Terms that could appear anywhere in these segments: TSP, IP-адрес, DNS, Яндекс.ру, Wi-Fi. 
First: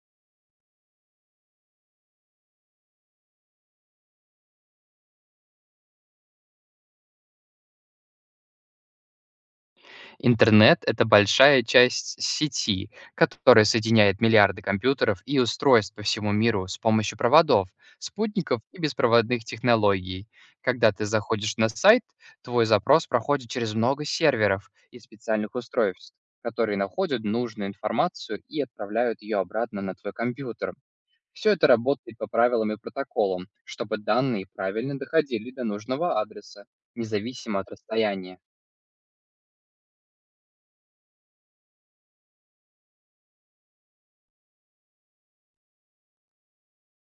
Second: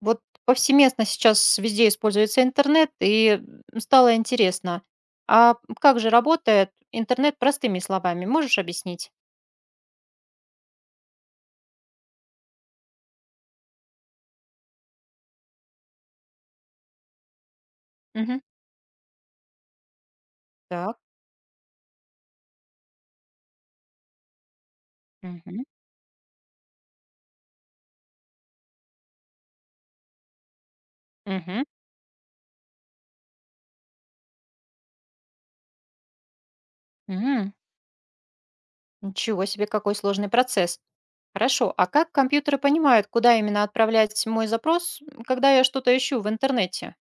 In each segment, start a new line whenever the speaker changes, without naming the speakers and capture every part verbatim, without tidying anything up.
Вот повсеместно сейчас везде используется интернет, и м, стало интересно, а как же работает интернет простыми словами? Можешь объяснить?
Интернет – это большая часть сети, которая соединяет миллиарды компьютеров и устройств по всему миру с помощью проводов,
Мгм.
спутников и беспроводных технологий. Когда
Так.
ты заходишь на сайт, твой запрос проходит через много серверов и специальных
Мгм.
устройств, которые находят нужную информацию и отправляют ее обратно на твой компьютер. Все
Мгм.
это работает по правилам и протоколам, чтобы данные правильно доходили до нужного адреса,
М.
независимо от расстояния.
Ничего себе, какой сложный процесс. Хорошо, а как компьютеры понимают, куда именно отправлять мой запрос, м, когда я что-то ищу в интернете?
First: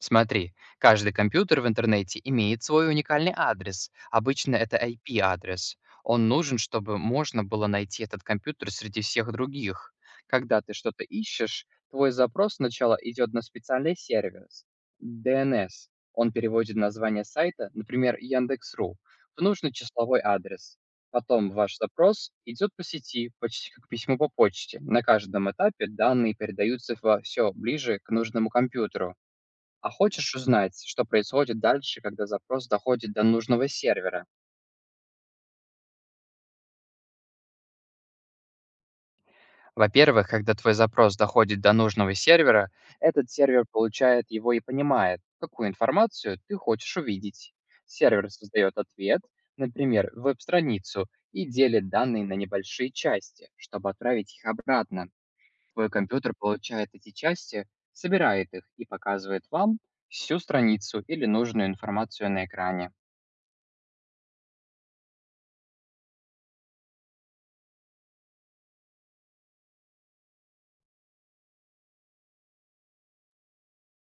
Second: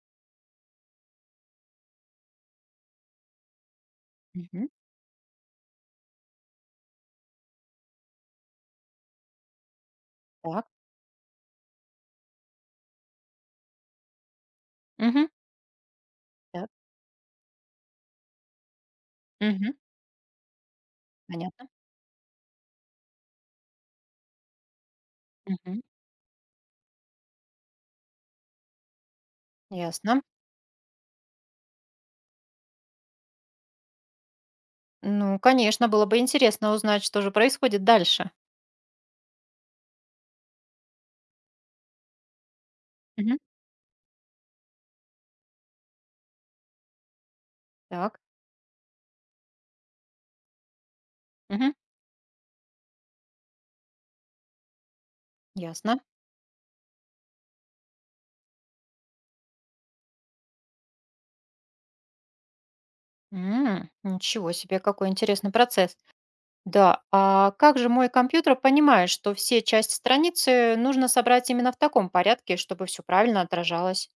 Смотри, каждый компьютер в интернете имеет свой уникальный адрес. Обычно
Мгм.
это I P-адрес. Он нужен, чтобы можно было найти этот компьютер среди всех других. Когда
Так.
ты что-то ищешь, твой запрос сначала идет на специальный сервис –
Мгм.
D N S. Он
Так.
переводит название сайта, например, Яндекс.ру, в нужный
Мгм.
числовой адрес. Потом
Понятно.
ваш запрос идет по сети, почти как письмо по почте. На каждом
Мгм.
этапе данные передаются все ближе к нужному компьютеру. А
Ясно.
хочешь узнать, что происходит дальше, когда запрос доходит до нужного сервера?
Ну, конечно, было бы интересно узнать, что же происходит дальше.
Во-первых, когда твой запрос доходит до нужного сервера, этот
Мгм.
сервер получает его и понимает, какую информацию ты хочешь увидеть.
Так.
Сервер создает ответ, например, веб-страницу, и
Мгм.
делит данные на небольшие части, чтобы отправить их обратно. Твой
Ясно.
компьютер получает эти части, собирает их и показывает вам всю страницу или нужную информацию на экране.
М, Ничего себе, какой интересный процесс. Да, а как же мой компьютер понимает, что все части страницы нужно собрать именно в таком порядке, чтобы все правильно отражалось?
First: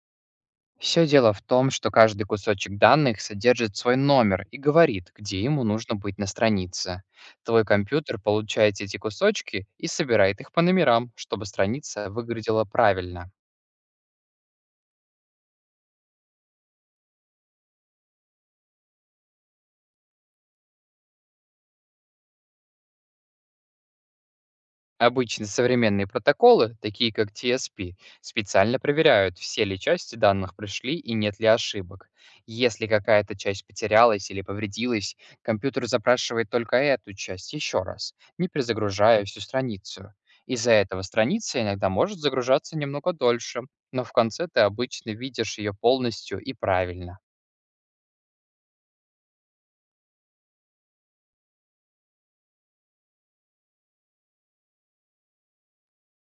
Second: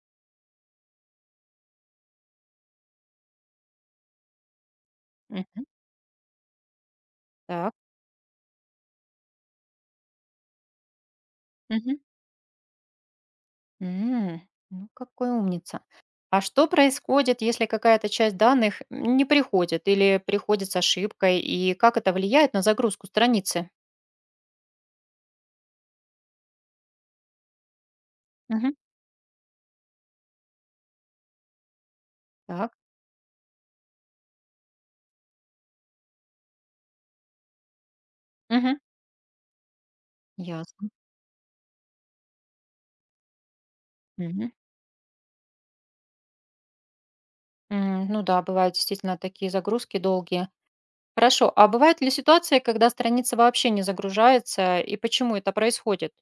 Все дело в том, что каждый кусочек данных содержит свой номер и говорит, где ему
Мгм.
нужно быть на странице. Твой
Так.
компьютер получает эти кусочки и собирает их по номерам, чтобы
Мгм.
страница выглядела правильно.
М, Ну, какой умница. А что происходит, если какая-то часть данных не приходит или приходит с ошибкой, и как это влияет на загрузку страницы?
Обычно современные протоколы, такие как T S P,
Мгм.
специально проверяют, все ли части данных пришли и нет ли ошибок.
Так.
Если какая-то часть потерялась или повредилась, компьютер запрашивает только эту часть еще раз, не
Мгм.
перезагружая всю страницу. Из-за
Ясно.
этого страница иногда может загружаться немного дольше, но в конце
Мгм.
ты обычно видишь ее полностью и правильно.
М, Ну да, бывают действительно такие загрузки долгие. Хорошо, а бывают ли ситуации, когда страница вообще не загружается, и почему это происходит?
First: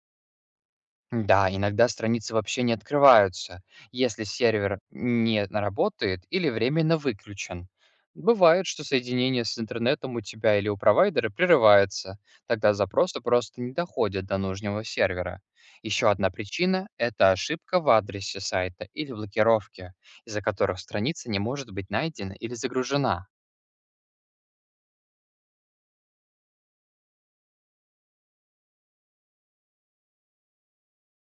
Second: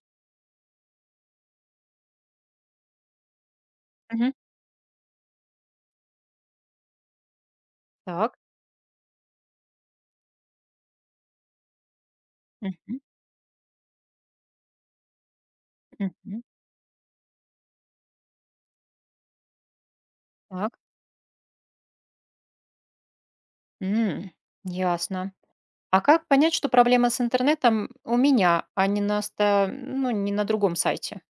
Да, иногда страницы вообще не открываются, если
Мгм.
сервер не работает или временно выключен.
Так.
Бывает, что соединение с интернетом у тебя или у провайдера прерывается, тогда
Мгм.
запросы просто не доходят до нужного сервера. Еще одна
Мгм.
причина – это ошибка в адресе сайта или блокировки, из-за
Так.
которых страница не может быть найдена или загружена.
м, Ясно. А как понять, что проблема с интернетом у меня, а не на, ста- ну, не на другом сайте?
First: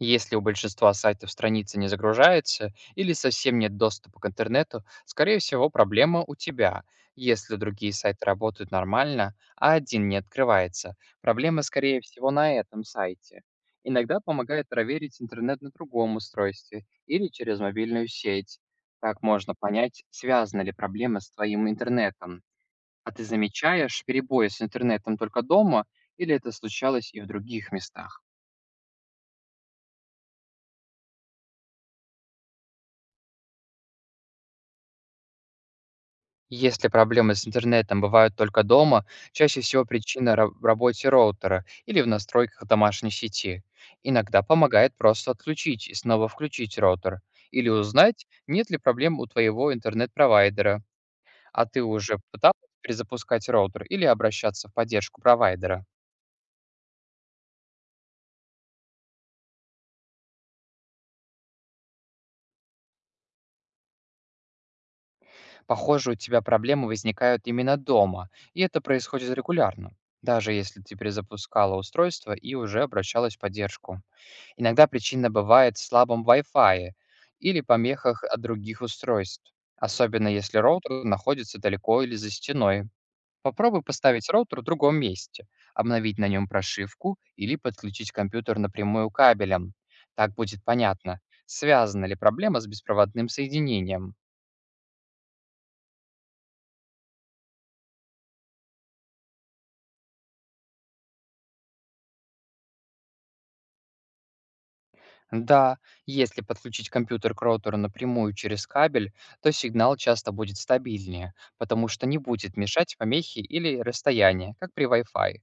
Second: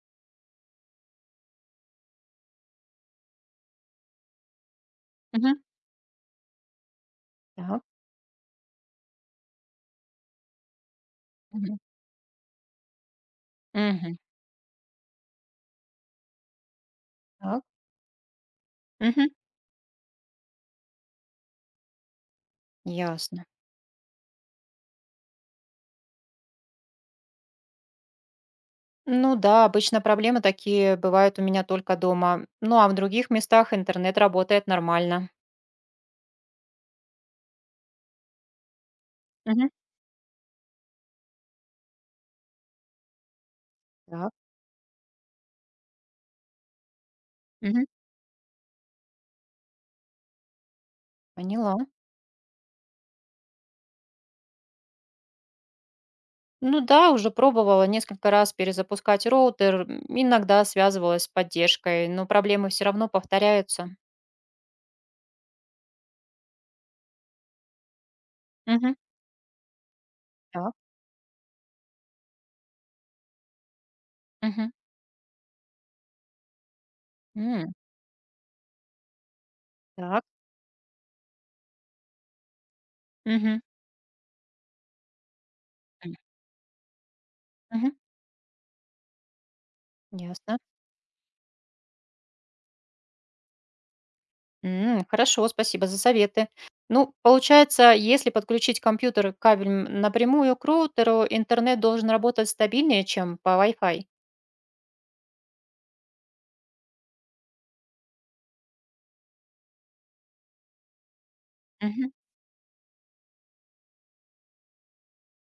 Если у большинства сайтов страница не загружается или совсем нет доступа к интернету, скорее
Мгм.
всего проблема у тебя. Если
Так.
другие сайты работают нормально, а один не открывается, проблема
Мгм.
скорее всего на этом сайте.
Мгм.
Иногда помогает проверить интернет на другом устройстве или через
Так.
мобильную сеть. Так
Мгм.
можно понять, связана ли проблема с твоим интернетом. А ты
Ясно.
замечаешь перебои с интернетом только дома или это случалось и в других местах?
Ну да, обычно проблемы такие бывают у меня только дома. Ну а в других местах интернет работает нормально.
Если проблемы с интернетом бывают только дома, чаще
Мгм.
всего причина ра- в работе роутера или в настройках домашней сети.
Так.
Иногда помогает просто отключить и снова включить роутер или
Мгм.
узнать, нет ли проблем у твоего интернет-провайдера, а
Поняла.
ты уже пыталась перезапускать роутер или обращаться в поддержку провайдера.
Ну да, уже пробовала несколько раз перезапускать роутер, м, иногда связывалась с поддержкой, но проблемы все равно повторяются.
Похоже, у тебя проблемы возникают именно дома, и это
Мгм.
происходит регулярно, даже
Так.
если ты перезапускала устройство и уже обращалась в поддержку.
Мгм.
Иногда причина бывает в слабом Wi-Fi или
М,
помехах от других устройств,
Так.
особенно если роутер находится далеко или за стеной.
Мгм.
Попробуй поставить роутер в другом месте,
М,
обновить на нем прошивку или
Мгм.
подключить компьютер напрямую кабелем. Так
Ясно.
будет понятно, связана ли проблема с беспроводным соединением.
М, Хорошо, спасибо за советы. Ну, получается, если подключить компьютер и кабель м, напрямую к роутеру, интернет должен работать стабильнее, чем по Wi-Fi.
Да, если подключить компьютер к роутеру напрямую через кабель, то сигнал часто будет стабильнее, потому что
Мгм.
не будет мешать помехи или расстояние, как при Wi-Fi.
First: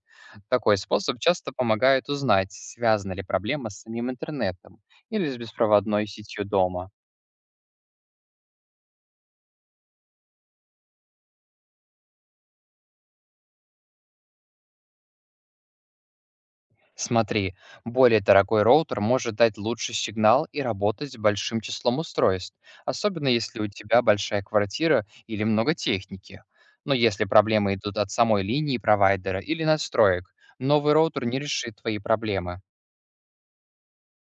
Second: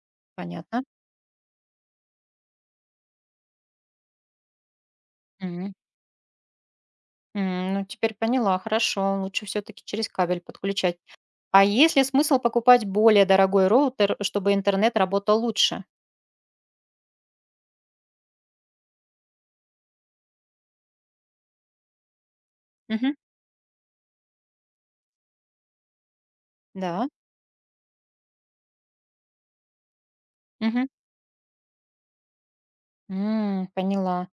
Такой
Понятно.
способ часто помогает узнать, связана ли проблема с самим интернетом или с
М,
беспроводной сетью дома.
м, Ну, теперь поняла, хорошо. Лучше все-таки через кабель подключать. А есть ли смысл покупать более дорогой роутер, чтобы интернет работал лучше?
Смотри, более дорогой роутер может дать лучший сигнал и работать с большим числом устройств,
Мгм.
особенно если у тебя большая квартира или много техники. Но
Да.
если проблемы идут от самой линии провайдера или настроек,
Мгм.
новый роутер не решит твои проблемы.
М, поняла.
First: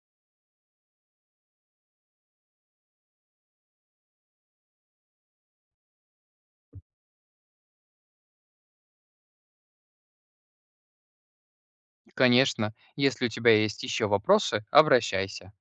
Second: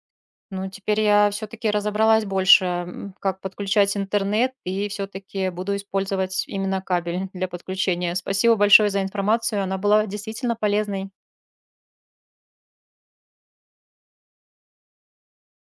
Ну, теперь я все-таки разобралась больше, м, как подключать интернет, и все-таки буду использовать именно кабель для подключения. Спасибо большое за информацию, она была действительно полезной.
Конечно, если у тебя есть еще вопросы, обращайся.